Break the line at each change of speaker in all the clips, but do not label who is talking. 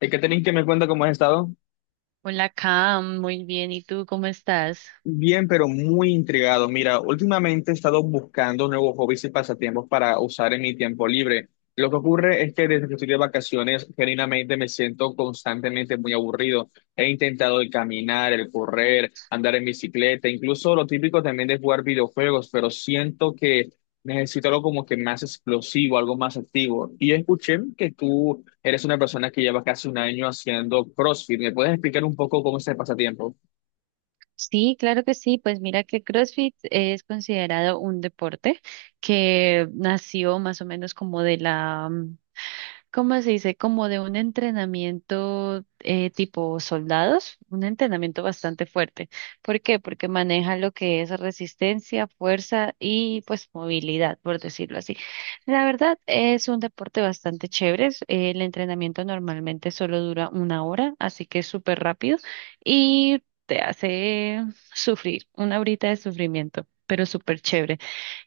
Hay que tener que me cuenta cómo has estado.
Hola, Cam, muy bien. ¿Y tú cómo estás?
Bien, pero muy intrigado. Mira, últimamente he estado buscando nuevos hobbies y pasatiempos para usar en mi tiempo libre. Lo que ocurre es que desde que estoy de vacaciones, genuinamente me siento constantemente muy aburrido. He intentado el caminar, el correr, andar en bicicleta, incluso lo típico también de jugar videojuegos, pero siento que necesito algo como que más explosivo, algo más activo. Y escuché que tú eres una persona que lleva casi 1 año haciendo CrossFit. ¿Me puedes explicar un poco cómo es el pasatiempo?
Sí, claro que sí. Pues mira que CrossFit es considerado un deporte que nació más o menos como ¿cómo se dice? Como de un entrenamiento tipo soldados, un entrenamiento bastante fuerte. ¿Por qué? Porque maneja lo que es resistencia, fuerza y pues movilidad, por decirlo así. La verdad es un deporte bastante chévere. El entrenamiento normalmente solo dura una hora, así que es súper rápido y te hace sufrir, una horita de sufrimiento, pero súper chévere.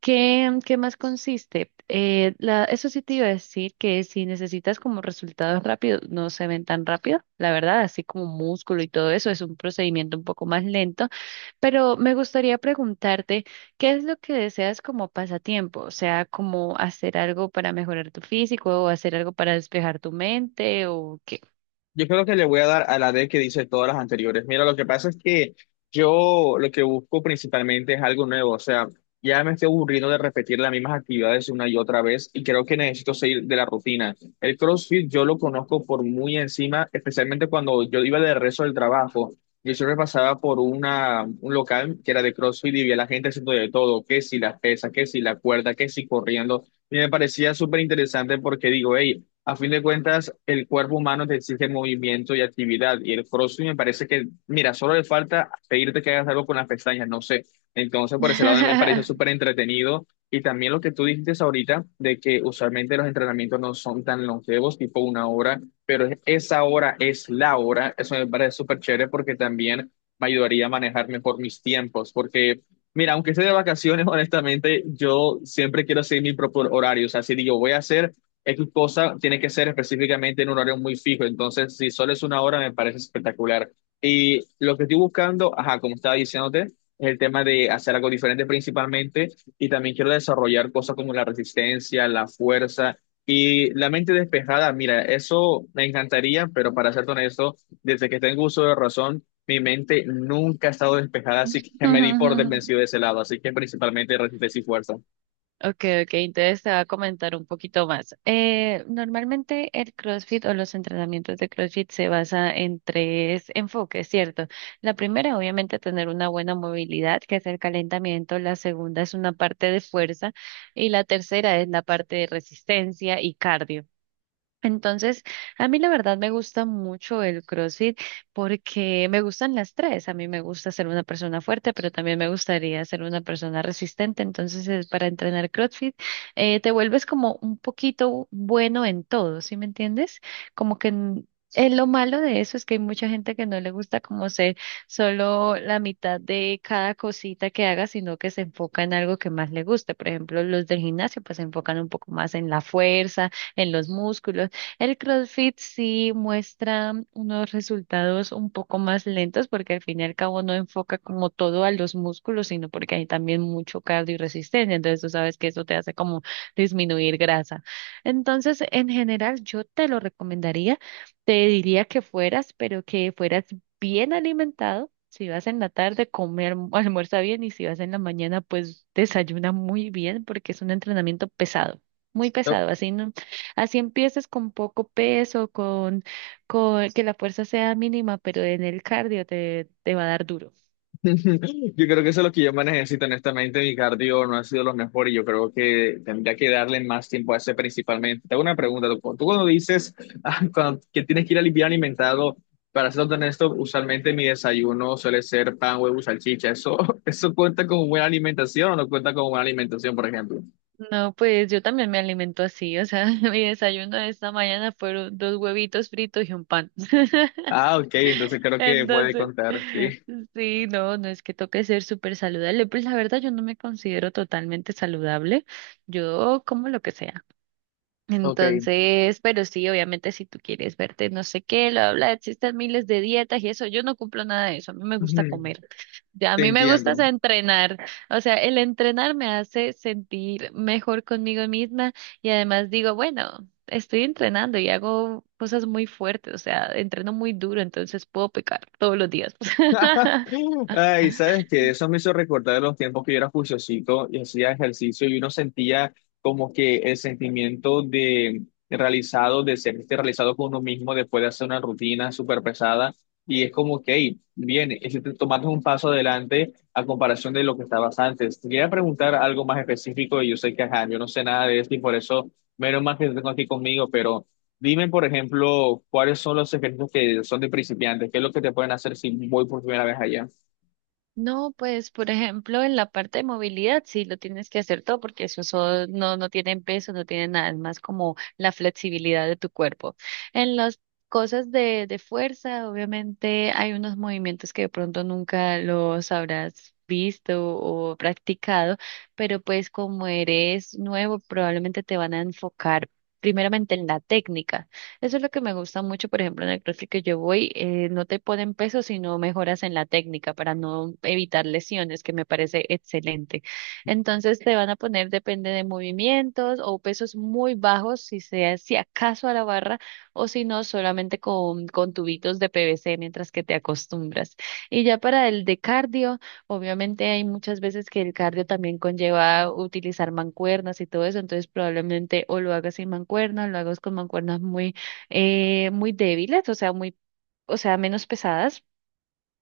¿Qué, qué más consiste? Eso sí te iba a decir que si necesitas como resultados rápidos, no se ven tan rápido, la verdad, así como músculo y todo eso, es un procedimiento un poco más lento, pero me gustaría preguntarte, ¿qué es lo que deseas como pasatiempo? O sea, como hacer algo para mejorar tu físico o hacer algo para despejar tu mente o qué.
Yo creo que le voy a dar a la D que dice todas las anteriores. Mira, lo que pasa es que yo lo que busco principalmente es algo nuevo. O sea, ya me estoy aburriendo de repetir las mismas actividades una y otra vez y creo que necesito salir de la rutina. El CrossFit yo lo conozco por muy encima, especialmente cuando yo iba de rezo del trabajo. Yo siempre pasaba por un local que era de CrossFit y vi a la gente haciendo de todo, que si las pesas, que si la cuerda, que si corriendo. Y me parecía súper interesante porque digo, hey, a fin de cuentas, el cuerpo humano te exige movimiento y actividad. Y el CrossFit me parece que, mira, solo le falta pedirte que hagas algo con las pestañas, no sé. Entonces, por ese lado me parece súper entretenido. Y también lo que tú dijiste ahorita, de que usualmente los entrenamientos no son tan longevos, tipo 1 hora, pero esa hora es la hora. Eso me parece súper chévere porque también me ayudaría a manejar mejor mis tiempos. Porque, mira, aunque esté de vacaciones, honestamente, yo siempre quiero seguir mi propio horario. O sea, si digo, voy a hacer X cosa tiene que ser específicamente en un horario muy fijo. Entonces, si solo es 1 hora, me parece espectacular. Y lo que estoy buscando, ajá, como estaba diciéndote, es el tema de hacer algo diferente principalmente. Y también quiero desarrollar cosas como la resistencia, la fuerza y la mente despejada. Mira, eso me encantaría, pero para ser honesto, desde que tengo uso de razón, mi mente nunca ha estado despejada, así que me di por desvencido de ese lado. Así que principalmente resistencia y fuerza.
Okay, okay, entonces te va a comentar un poquito más. Normalmente el CrossFit o los entrenamientos de CrossFit se basa en tres enfoques, ¿cierto? La primera, obviamente, tener una buena movilidad, que es el calentamiento. La segunda es una parte de fuerza y la tercera es la parte de resistencia y cardio. Entonces, a mí la verdad me gusta mucho el CrossFit porque me gustan las tres. A mí me gusta ser una persona fuerte, pero también me gustaría ser una persona resistente. Entonces, es para entrenar CrossFit, te vuelves como un poquito bueno en todo, ¿sí me entiendes? Como que n- lo malo de eso es que hay mucha gente que no le gusta como ser solo la mitad de cada cosita que haga, sino que se enfoca en algo que más le guste. Por ejemplo, los del gimnasio pues se enfocan un poco más en la fuerza en los músculos. El CrossFit sí muestra unos resultados un poco más lentos porque al fin y al cabo no enfoca como todo a los músculos, sino porque hay también mucho cardio y resistencia. Entonces tú sabes que eso te hace como disminuir grasa. Entonces, en general, yo te lo recomendaría, te diría que fueras, pero que fueras bien alimentado. Si vas en la tarde, come, almuerza bien y si vas en la mañana, pues desayuna muy bien porque es un entrenamiento pesado, muy pesado, así no. Así empieces con poco peso, con que la fuerza sea mínima, pero en el cardio te va a dar duro.
Yo creo que eso es lo que yo más necesito, honestamente. Mi cardio no ha sido lo mejor y yo creo que tendría que darle más tiempo a ese principalmente. Te hago una pregunta, tú cuando dices ah, que tienes que ir al bien alimentado, para ser honesto, usualmente mi desayuno suele ser pan, huevo, y salchicha. ¿Eso, eso cuenta como buena alimentación o no cuenta como buena alimentación, por ejemplo?
No, pues yo también me alimento así, o sea, mi desayuno de esta mañana fueron dos huevitos fritos y un pan.
Ah, ok, entonces creo que puede
Entonces,
contar, sí.
sí, no, no es que toque ser súper saludable, pues la verdad yo no me considero totalmente saludable, yo como lo que sea.
Ok.
Entonces, pero sí, obviamente si tú quieres verte no sé qué, lo habla, existen miles de dietas y eso, yo no cumplo nada de eso, a mí me gusta
Ujú,
comer, ya a
te
mí me gusta es
entiendo.
entrenar, o sea, el entrenar me hace sentir mejor conmigo misma y además digo, bueno, estoy entrenando y hago cosas muy fuertes, o sea, entreno muy duro, entonces puedo pecar todos los días.
Ay, ¿sabes que eso me hizo recordar los tiempos que yo era juiciosito y hacía ejercicio y uno sentía como que el sentimiento de realizado, de sentirse realizado con uno mismo después de hacer una rutina súper pesada? Y es como que, hey, bien, tomaste un paso adelante a comparación de lo que estabas antes. Te quería preguntar algo más específico y yo sé que, ajá, yo no sé nada de esto y por eso, menos mal que te tengo aquí conmigo, pero... Dime, por ejemplo, cuáles son los secretos que son de principiantes, qué es lo que te pueden hacer si voy por primera vez allá.
No, pues por ejemplo en la parte de movilidad sí lo tienes que hacer todo porque no, no tienen peso, no tienen nada, es más como la flexibilidad de tu cuerpo. En las cosas de fuerza, obviamente hay unos movimientos que de pronto nunca los habrás visto o practicado, pero pues como eres nuevo probablemente te van a enfocar primeramente en la técnica. Eso es lo que me gusta mucho, por ejemplo, en el CrossFit que yo voy, no te ponen peso, sino mejoras en la técnica para no evitar lesiones, que me parece excelente. Entonces te van a poner, depende de movimientos o pesos muy bajos, si sea, si acaso a la barra, o si no, solamente con tubitos de PVC mientras que te acostumbras. Y ya para el de cardio, obviamente hay muchas veces que el cardio también conlleva utilizar mancuernas y todo eso, entonces probablemente o lo hagas sin mancuernas, lo hagas con mancuernas muy muy débiles, o sea, o sea, menos pesadas.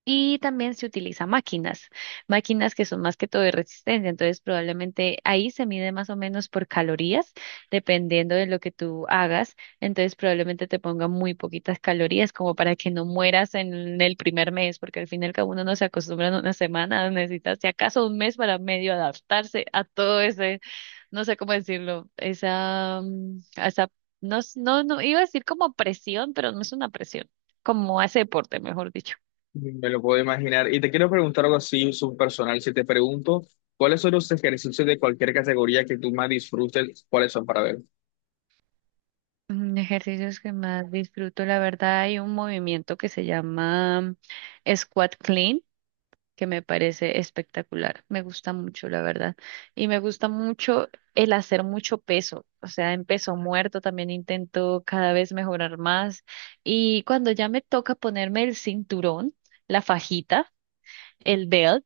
Y también se utiliza máquinas, máquinas que son más que todo de resistencia. Entonces, probablemente ahí se mide más o menos por calorías, dependiendo de lo que tú hagas. Entonces, probablemente te ponga muy poquitas calorías, como para que no mueras en el primer mes, porque al fin y al cabo uno no se acostumbra en una semana, necesitas si acaso un mes para medio adaptarse a todo ese no sé cómo decirlo, esa, no, iba a decir como presión, pero no es una presión, como ese deporte, mejor dicho.
Me lo puedo imaginar. Y te quiero preguntar algo así, subpersonal. Si te pregunto, ¿cuáles son los ejercicios de cualquier categoría que tú más disfrutes? ¿Cuáles son para ver?
Ejercicios que más disfruto, la verdad, hay un movimiento que se llama Squat Clean, que me parece espectacular, me gusta mucho, la verdad, y me gusta mucho el hacer mucho peso, o sea, en peso muerto también intento cada vez mejorar más, y cuando ya me toca ponerme el cinturón, la fajita, el belt,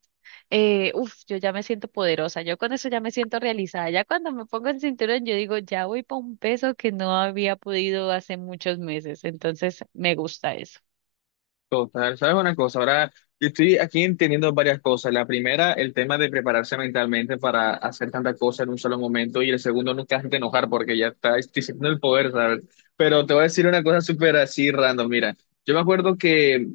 uf, yo ya me siento poderosa, yo con eso ya me siento realizada, ya cuando me pongo el cinturón yo digo, ya voy para un peso que no había podido hace muchos meses, entonces me gusta eso.
Total, ¿sabes una cosa? Ahora, yo estoy aquí entendiendo varias cosas. La primera, el tema de prepararse mentalmente para hacer tantas cosas en un solo momento. Y el segundo, nunca hacerte enojar porque ya está diciendo el poder, ¿sabes? Pero te voy a decir una cosa súper así random, mira. Yo me acuerdo que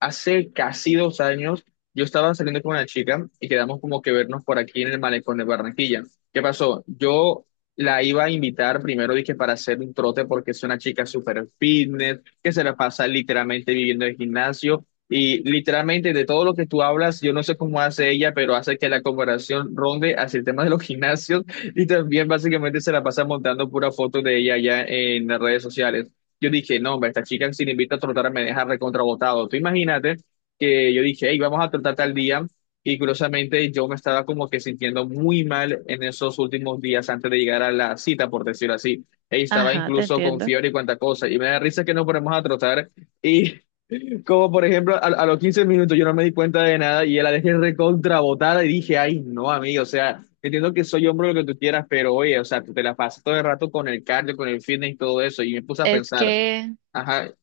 hace casi 2 años yo estaba saliendo con una chica y quedamos como que vernos por aquí en el malecón de Barranquilla. ¿Qué pasó? Yo la iba a invitar primero, dije, para hacer un trote porque es una chica súper fitness, que se la pasa literalmente viviendo en el gimnasio y literalmente de todo lo que tú hablas, yo no sé cómo hace ella, pero hace que la comparación ronde hacia el tema de los gimnasios, y también básicamente se la pasa montando pura foto de ella allá en las redes sociales. Yo dije, no, hombre, esta chica si le invito a trotar me deja recontrabotado. Tú imagínate que yo dije, hey, vamos a trotar tal día. Y curiosamente yo me estaba como que sintiendo muy mal en esos últimos días antes de llegar a la cita, por decirlo así. Ey, estaba
Ajá, te
incluso con
entiendo.
fiebre y cuanta cosa. Y me da risa que nos ponemos a trotar. Y como por ejemplo, a los 15 minutos yo no me di cuenta de nada y ya la dejé recontrabotada y dije, ay, no, amigo, o sea, entiendo que soy hombre lo que tú quieras, pero oye, o sea, tú te la pasas todo el rato con el cardio, con el fitness y todo eso. Y me puse a
Es
pensar.
que,
Ajá,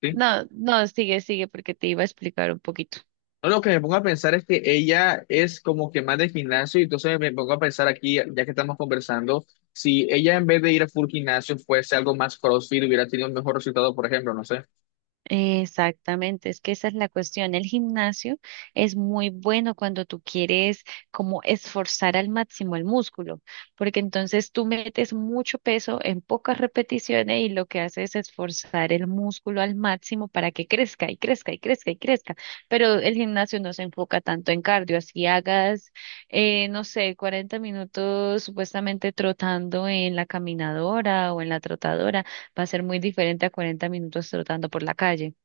sí.
no, no, sigue, sigue, porque te iba a explicar un poquito.
No, lo que me pongo a pensar es que ella es como que más de gimnasio, y entonces me pongo a pensar aquí, ya que estamos conversando, si ella en vez de ir a full gimnasio fuese algo más CrossFit, hubiera tenido un mejor resultado, por ejemplo, no sé.
Exactamente, es que esa es la cuestión. El gimnasio es muy bueno cuando tú quieres como esforzar al máximo el músculo, porque entonces tú metes mucho peso en pocas repeticiones y lo que haces es esforzar el músculo al máximo para que crezca y crezca y crezca y crezca. Pero el gimnasio no se enfoca tanto en cardio, así hagas, no sé, 40 minutos supuestamente trotando en la caminadora o en la trotadora va a ser muy diferente a 40 minutos trotando por la calle.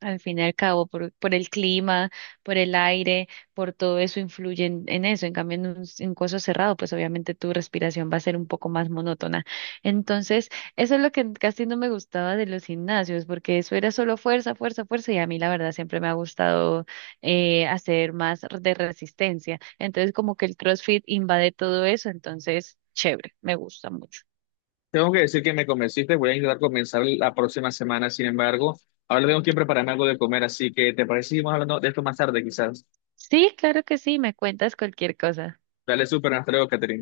Al fin y al cabo, por el clima, por el aire, por todo eso influye en eso. En cambio, en coso cerrado, pues obviamente tu respiración va a ser un poco más monótona. Entonces, eso es lo que casi no me gustaba de los gimnasios, porque eso era solo fuerza, fuerza, fuerza, y a mí la verdad siempre me ha gustado hacer más de resistencia. Entonces, como que el CrossFit invade todo eso, entonces, chévere, me gusta mucho.
Tengo que decir que me convenciste, voy a intentar comenzar la próxima semana, sin embargo, ahora tengo que prepararme algo de comer, así que ¿te parece si seguimos hablando de esto más tarde, quizás?
Sí, claro que sí, me cuentas cualquier cosa.
Dale súper, hasta luego, Catherine.